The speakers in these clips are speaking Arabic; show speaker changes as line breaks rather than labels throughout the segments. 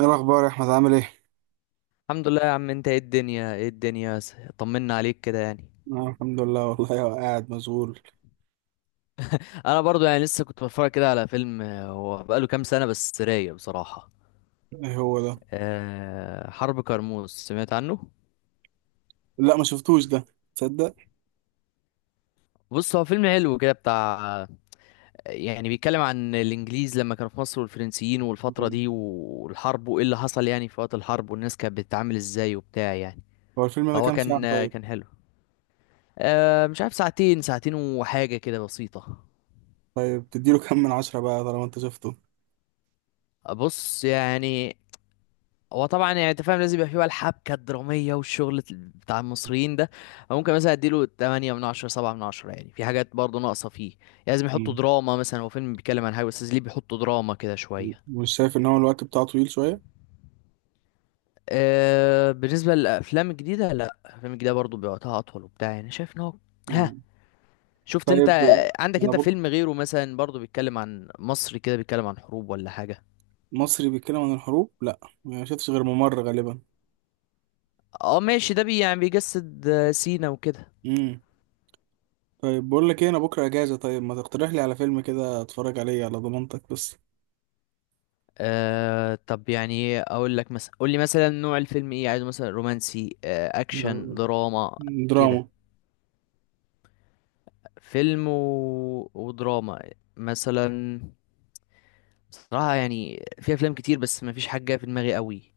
ايه الاخبار يا احمد؟ عامل ايه؟
الحمد لله يا عم. انت ايه الدنيا ايه الدنيا، طمنا عليك كده
آه، الحمد لله والله. هو قاعد مشغول.
انا برضو لسه كنت بتفرج كده على فيلم، هو بقاله كام سنة بس رايق بصراحة.
ايه هو ده؟
أه، حرب كرموز، سمعت عنه؟
لا، ما شفتوش ده. تصدق.
بص، هو فيلم حلو كده بتاع، يعني بيتكلم عن الانجليز لما كانوا في مصر والفرنسيين والفترة
مم.
دي والحرب، وايه اللي حصل يعني في وقت الحرب والناس كانت بتتعامل ازاي وبتاع يعني.
هو الفيلم ده
فهو
كام ساعة
كان،
طيب؟
كان حلو. أه مش عارف، ساعتين وحاجة كده بسيطة.
طيب، تديله كام من عشرة بقى طالما انت شفته؟
بص يعني، هو طبعا يعني انت فاهم، لازم يبقى فيه بقى الحبكه الدراميه والشغل بتاع المصريين ده. ممكن مثلا اديله 8 من 10، 7 من 10، يعني في حاجات برضه ناقصه فيه يعني. لازم يحطوا
مم.
دراما، مثلا هو فيلم بيتكلم عن حاجه بس لازم ليه بيحطوا دراما كده شويه.
مش شايف ان هو الوقت بتاعه طويل شوية؟
أه، بالنسبه للافلام الجديده، لا الافلام الجديده برضه بوقتها اطول وبتاع، يعني شايف ان هو. ها،
مم.
شفت
طيب.
انت عندك
انا
انت
بقى
فيلم غيره مثلا برضه بيتكلم عن مصر كده، بيتكلم عن حروب ولا حاجه؟
مصري بيتكلم عن الحروب، لا ما شفتش غير ممر غالبا.
اه ماشي، ده بي يعني بيجسد سينا وكده.
مم. طيب، بقول لك ايه، انا بكرة اجازة، طيب ما تقترح لي على فيلم كده اتفرج عليه على ضمانتك بس.
أه، طب يعني اقول لك مثلا، قول لي مثلا نوع الفيلم ايه، عايزه مثلا رومانسي، أه
آه،
اكشن، دراما كده؟
دراما.
فيلم و... ودراما مثلا. صراحة يعني في افلام كتير بس ما فيش حاجة جاية في دماغي قوي.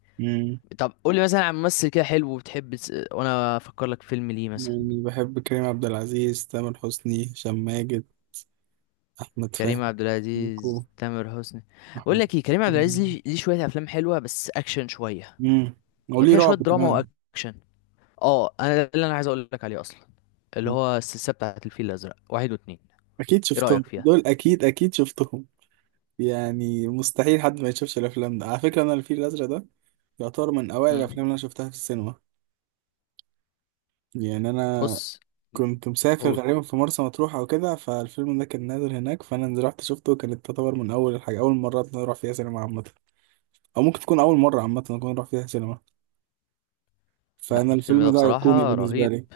طب قول لي مثلا عن ممثل كده حلو وبتحب وانا افكر لك فيلم ليه مثلا.
يعني بحب كريم عبد العزيز، تامر حسني، هشام ماجد، أحمد فهمي،
كريم عبد
ميكو،
العزيز، تامر حسني. بقول
أحمد.
لك ايه، كريم عبد العزيز ليه، ليه شوية افلام حلوة بس اكشن شوية،
امم
يعني
وليه
فيها شوية
رعب
دراما
كمان.
واكشن. اه، انا ده اللي انا عايز اقول لك عليه اصلا، اللي
مم.
هو السلسلة بتاعت الفيل الأزرق، واحد واتنين.
أكيد
ايه
شفتهم
رأيك فيها؟
دول، أكيد أكيد شفتهم. يعني مستحيل حد ما يشوفش الأفلام ده. على فكرة أنا الفيل الأزرق ده يعتبر من أوائل
مم.
الأفلام اللي أنا شفتها في السينما. يعني أنا
بص. مم.
كنت مسافر
قول.
غالبا في مرسى مطروح أو كده، فالفيلم ده كان نازل هناك فأنا رحت شفته. كانت تعتبر من أول الحاجة، أول مرات أنا أروح فيها سينما عامة. أو ممكن تكون أول مرة عامة أكون أروح فيها سينما.
لا
فأنا
الفيلم
الفيلم
ده
ده أيقوني
بصراحة
بالنسبة
رهيب.
لي.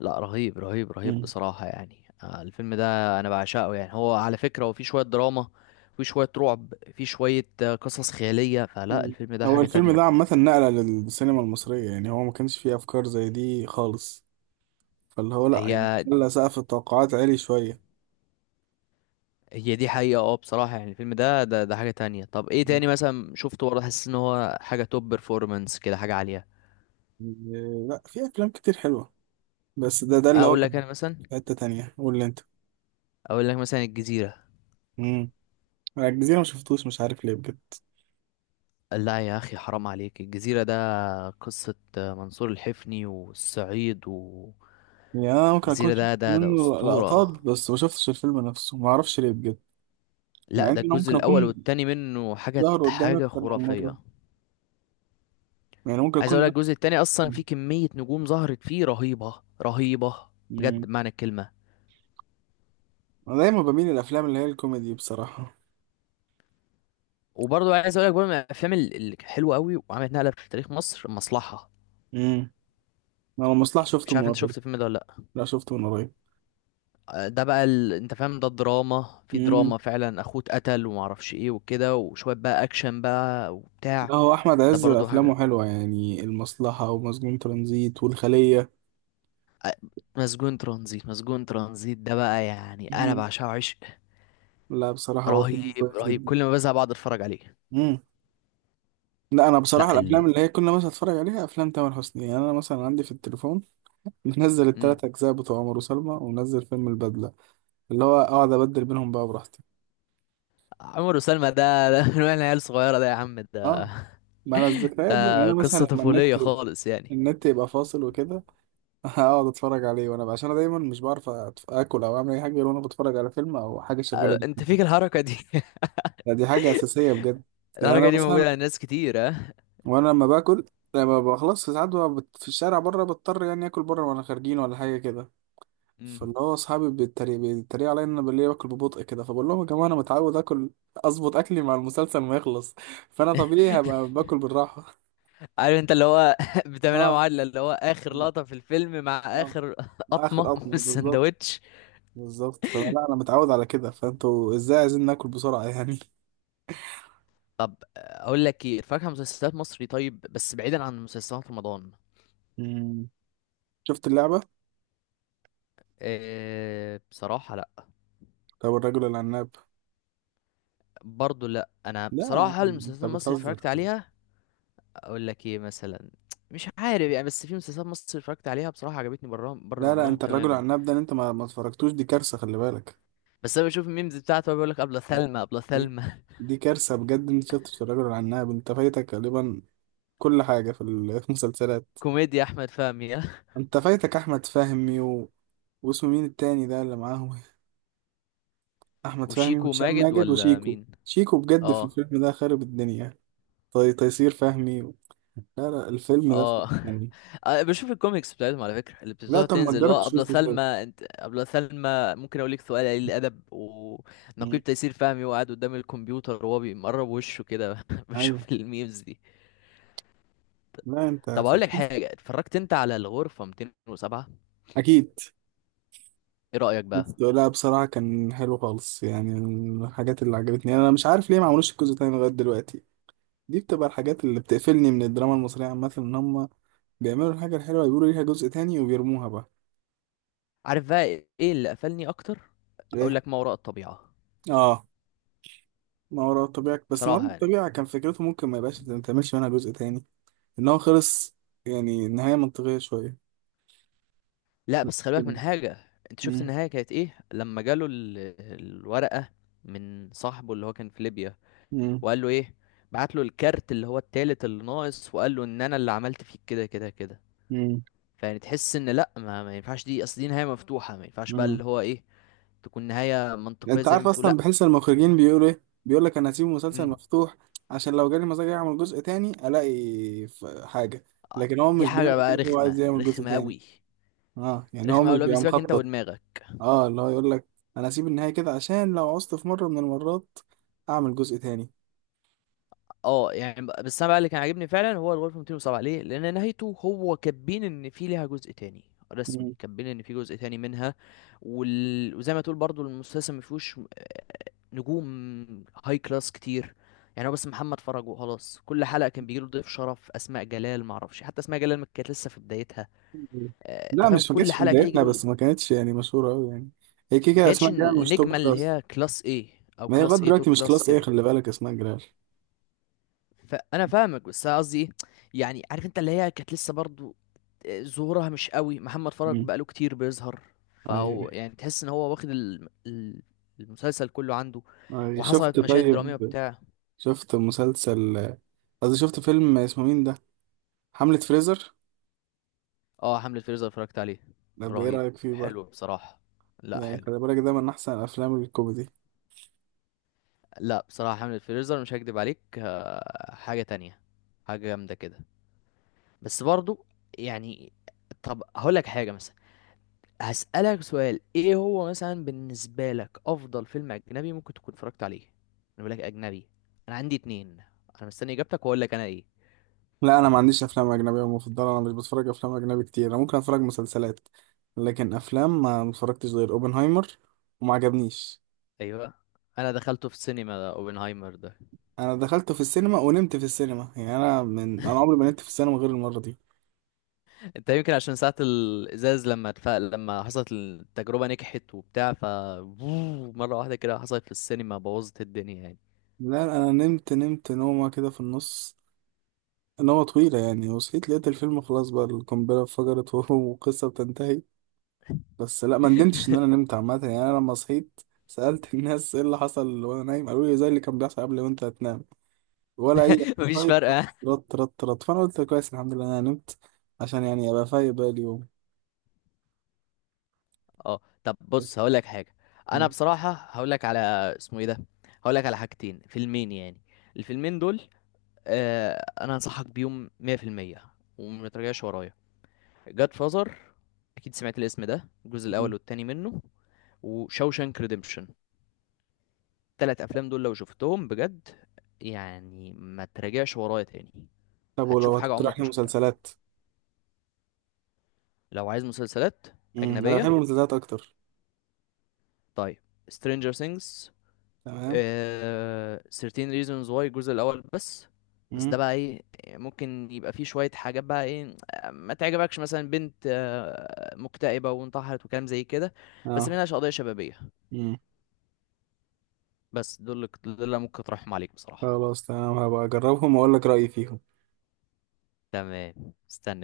لا رهيب رهيب رهيب،
مم.
بصراحة يعني، الفيلم ده أنا بعشقه يعني. هو على فكرة هو فيه شوية دراما، فيه شوية رعب، فيه شوية قصص خيالية. فلا الفيلم ده
هو
حاجة
الفيلم ده
تانية.
عامة نقلة للسينما المصرية، يعني هو ما كانش فيه أفكار زي دي خالص، فاللي هو لأ، يعني
هي
خلى سقف التوقعات عالي شوية.
هي دي حقيقة. اه بصراحة يعني الفيلم ده حاجة تانية. طب ايه
مم.
تاني مثلا شفته برضه حاسس ان هو حاجة توب بيرفورمانس كده، حاجة عالية؟
إيه، لأ، في أفلام كتير حلوة. بس ده اللي هو
اقول لك
كان
انا مثلا،
في حتة تانية. قول لي أنت.
اقول لك مثلا الجزيرة.
مم. أنا الجزيرة ما شفتوش، مش عارف ليه بجد.
لا يا أخي، حرام عليك! الجزيرة ده قصة منصور الحفني والصعيد والجزيرة.
يعني أنا ممكن أكون شفت
ده
منه
أسطورة.
لقطات، بس ما شفتش الفيلم نفسه، ما أعرفش ليه بجد. مع
لا،
إن
ده
أنا
الجزء
ممكن
الأول
أكون
والتاني منه حاجة
ظهر قدامي أكتر من مرة.
خرافية.
يعني ممكن
عايز
أكون
أقول لك، الجزء التاني أصلا فيه كمية نجوم ظهرت فيه رهيبة رهيبة،
ده.
بجد بمعنى الكلمة.
انا دايما بميل للافلام اللي هي الكوميدي بصراحه.
وبرضه عايز أقول لك برضه من الأفلام الحلوة أوي، وعملت نقلة في تاريخ مصر، المصلحة.
امم انا المصلح شفته
مش عارف
من
أنت
قريب.
شفت الفيلم ده ولا لأ؟
لا، شفته من قريب.
ده بقى انت فاهم، ده الدراما في
امم
دراما فعلا، اخوه اتقتل ومعرفش ايه وكده، وشوية بقى اكشن بقى وبتاع.
لا، هو احمد
ده
عز
برضو حاجة.
افلامه حلوه، يعني المصلحه ومسجون ترانزيت والخليه.
مسجون ترانزيت، ده بقى يعني انا
امم
بعشقه عشق.
لا بصراحه هو فيلم
رهيب
كويس
رهيب،
جدا.
كل ما بزهق بقعد اتفرج عليه.
امم لا، انا
لا
بصراحه الافلام
ال...
اللي هي كل ما اتفرج عليها افلام تامر حسني. يعني انا مثلا عندي في التليفون منزل
مم.
التلات اجزاء بتوع عمر وسلمى، ومنزل فيلم البدله، اللي هو اقعد ابدل بينهم بقى براحتي.
عمر وسلمى ده، ده من واحنا عيال صغيرة، ده يا عم ده،
اه، ما انا الذكريات بقى. يعني
ده
انا مثلا
قصة
لما
طفولية
النت
خالص يعني.
النت يبقى فاصل وكده. اقعد اتفرج عليه وانا عشان انا دايما مش بعرف اكل او اعمل اي حاجه غير وانا بتفرج على فيلم او حاجه شغاله
أه، انت فيك
جدا.
الحركة دي.
لا، دي حاجه اساسيه بجد. يعني
الحركة
انا
دي
مثلا
موجودة عند ناس كتير، ها.
وانا لما باكل، لما بخلص ساعات ببقى في الشارع بره، بضطر يعني اكل بره وانا خارجين ولا حاجه كده.
مم.
فاللي هو اصحابي بيتريقوا عليا ان انا بالليل باكل ببطء كده. فبقول لهم يا جماعه انا متعود اكل، اظبط اكلي مع المسلسل ما يخلص. فانا طبيعي هبقى باكل بالراحه.
عارف انت اللي هو بتعملها
اه،
معادلة، اللي هو اخر لقطة في الفيلم مع
اه،
اخر
اخر
قطمة من
قطمه بالظبط.
السندوتش.
بالظبط. فانا لا، انا متعود على كده، فانتوا ازاي عايزين ناكل بسرعه يعني؟
طب اقول لك ايه، اتفرج على مسلسلات مصري، طيب بس بعيدا عن مسلسلات رمضان.
مم. شفت اللعبه؟
إيه بصراحة، لا.
طب الرجل العناب؟
برضو لا، انا
لا يا عم،
بصراحة
انت
المسلسلات المصري اللي
بتهزر.
اتفرجت عليها، اقول لك ايه مثلا، مش عارف يعني، بس في مسلسلات مصري اتفرجت عليها بصراحة عجبتني، بره بره
لا، لا،
رمضان
انت الرجل
تماما.
العناب ده، انت ما اتفرجتوش. دي كارثه، خلي بالك.
بس انا بشوف الميمز بتاعته، بيقول لك ابله ثلمى، ابله
دي
ثلمى.
دي كارثه بجد. انت شفتش الرجل العناب؟ انت فايتك غالبا كل حاجه في في المسلسلات.
كوميديا احمد فهمي. ها؟
انت فايتك احمد فهمي واسمه مين التاني ده اللي معاهم؟ احمد فهمي
وشيكو،
وهشام
ماجد
ماجد
ولا
وشيكو.
مين؟
شيكو بجد في
اه.
الفيلم ده خارب الدنيا. طي تيسير فهمي. لا لا، الفيلم ده فيلم
اه.
أجنبي.
أنا بشوف الكوميكس بتاعتهم على فكرة، اللي
لا،
بتبتدي
طب ما
تنزل اللي
تجرب
هو أبلة
تشوفه طيب.
سلمى انت أبلة سلمى. ممكن أقول لك سؤال قليل الأدب،
مم.
ونقيب تيسير فهمي وقاعد قدام الكمبيوتر وهو بيمرب وشه كده
ايوه.
بشوف الميمز دي.
لا انت
طب أقول لك
فاكر.
حاجة، اتفرجت أنت على الغرفة 207؟
اكيد.
إيه رأيك بقى؟
بس لا بصراحه كان حلو خالص، يعني من الحاجات اللي عجبتني. انا مش عارف ليه ما عملوش الجزء التاني لغايه دلوقتي. دي بتبقى الحاجات اللي بتقفلني من الدراما المصريه عامه، ان هم بيعملوا الحاجه الحلوه يقولوا ليها جزء تاني وبيرموها بقى.
عارف بقى إيه اللي قفلني أكتر؟ أقول
ايه.
لك، ما وراء الطبيعة.
اه، ما وراء الطبيعه. بس ما وراء
بصراحة يعني.
الطبيعه كان فكرته ممكن ما يبقاش، ما تعملش منها جزء تاني، ان هو خلص. يعني نهايه منطقيه شويه.
لا، بس خلي بالك من حاجة، أنت شفت
مم.
النهاية كانت إيه لما جاله الورقة من صاحبه اللي هو كان في ليبيا،
مم.
وقال له ايه؟ بعت له الكارت اللي هو التالت اللي ناقص، وقال له ان انا اللي عملت فيك كده كده كده.
مم.
فيعني تحس ان لا، ما ينفعش، دي اصل دي نهايه مفتوحه، ما ينفعش بقى
مم.
اللي هو ايه، تكون نهايه منطقيه
انت
زي ما
عارف
بتقول،
اصلا؟
لا.
بحس المخرجين بيقولوا ايه؟ بيقول لك انا هسيب المسلسل
مم.
مفتوح عشان لو جالي مزاج اعمل جزء تاني الاقي حاجه.
آه،
لكن هو
دي
مش
حاجه
بيعمل
بقى
كده، هو
رخمه
عايز يعمل جزء
رخمه
تاني.
قوي.
اه، يعني هو
رخمه قوي،
مش
اللي هو
بيبقى
بيسيبك انت
مخطط.
ودماغك.
اه، اللي هو يقول لك انا هسيب النهايه كده عشان لو عوزت في مره من المرات اعمل جزء تاني.
اه يعني بس انا بقى اللي كان عاجبني فعلا هو الغرفه 207، ليه؟ لان نهايته هو كاتبين ان في ليها جزء تاني، رسمي
مم.
كاتبين ان في جزء تاني منها. وزي ما تقول برضو المسلسل ما فيهوش، نجوم هاي كلاس كتير. يعني هو بس محمد فرج وخلاص، كل حلقه كان بيجيله ضيف شرف، اسماء جلال ما اعرفش، حتى اسماء جلال ما كانت لسه في بدايتها. انت
لا
فاهم،
مش، ما
كل
كانتش في
حلقه كده
بدايتنا،
يجيله.
بس ما كانتش يعني مشهوره قوي يعني. هي كده
ما
كده
كانتش
اسماء جلال مش
النجمه
توب
اللي
كلاس.
هي كلاس ايه، او
ما هي لغايه
كلاس ايه، توب
دلوقتي مش
كلاس
كلاس ايه،
كده.
خلي بالك. اسماء جلال.
فانا فاهمك، بس أنا قصدي ايه، يعني عارف انت اللي هي كانت لسه برضو ظهورها مش قوي، محمد فرج
مم.
بقاله كتير بيظهر.
ايوه.
فهو يعني تحس ان هو واخد المسلسل كله عنده،
ايوه
وحصلت
شفت
مشاهد
طيب.
درامية بتاع.
شفت مسلسل، قصدي شفت فيلم اسمه مين ده؟ حملة فريزر.
اه، حملة فريزر اتفرجت عليه.
طب ايه
رهيب.
رأيك فيه بقى؟
حلو بصراحة. لا
يعني
حلو.
خلي بالك ده من احسن الافلام الكوميدي.
لا بصراحة، حملة فريزر، مش هكدب عليك، حاجة تانية، حاجة جامدة كده. بس برضو يعني، طب هقول لك حاجة مثلا، هسألك سؤال، ايه هو مثلا بالنسبة لك افضل فيلم اجنبي ممكن تكون اتفرجت عليه؟ انا بقول لك اجنبي، انا عندي اتنين، انا مستني اجابتك واقول لك انا ايه.
لا انا ما عنديش افلام اجنبية مفضلة، انا مش بتفرج افلام اجنبي كتير. انا ممكن اتفرج مسلسلات، لكن افلام ما متفرجتش غير اوبنهايمر، وما عجبنيش.
ايوه، انا دخلته في السينما ده اوبنهايمر ده.
انا دخلته في السينما ونمت في السينما، يعني انا عمري ما نمت في السينما غير المرة دي.
انت يمكن عشان ساعة الازاز، لما حصلت التجربة نجحت وبتاع، ف مرة واحدة كده حصلت في السينما بوظت الدنيا يعني.
لا انا نمت، نمت نومة كده في النص. نومة طويلة يعني، وصحيت لقيت الفيلم خلاص بقى، القنبلة انفجرت، وقصة بتنتهي. بس لا، ما ندمتش ان انا نمت عامه، يعني انا لما صحيت سالت الناس ايه اللي حصل وانا نايم، قالوا لي زي اللي كان بيحصل قبل ما انت تنام. ولا اي.
مفيش
فايت.
فرق، ها؟
رط رط رط. فانا قلت كويس، الحمد لله انا نمت عشان يعني ابقى فايق بقى اليوم.
اه، طب
بس.
بص هقول لك حاجة، انا
مم.
بصراحة هقول لك على، اسمه ايه ده، هقول لك على حاجتين، فيلمين يعني. الفيلمين دول، انا انصحك بيهم 100% وما ترجعش ورايا. جاد فازر، اكيد سمعت الاسم ده، الجزء الاول
مم.
والتاني منه، وشوشانك ريديمشن. التلات افلام دول لو شفتهم بجد، يعني ما تراجعش ورايا تاني،
طب ولو
هتشوف حاجه
هتقترح
عمرك
لي
ما شفتها.
مسلسلات.
لو عايز مسلسلات
مم. انا بحب
اجنبيه،
المسلسلات اكتر.
طيب، سترينجر ثينجز،
تمام.
آه 13 reasons why الجزء الاول بس. بس ده
مم.
بقى ايه، ممكن يبقى فيه شوية حاجات بقى ايه، ما تعجبكش مثلا، بنت مكتئبة وانتحرت وكلام زي كده. بس
اه.
منها قضية شبابية.
مم.
بس دول اللي ممكن اطرحهم عليك بصراحة.
خلاص تمام، هبقى اجربهم واقول لك رايي فيهم.
تمام استنى.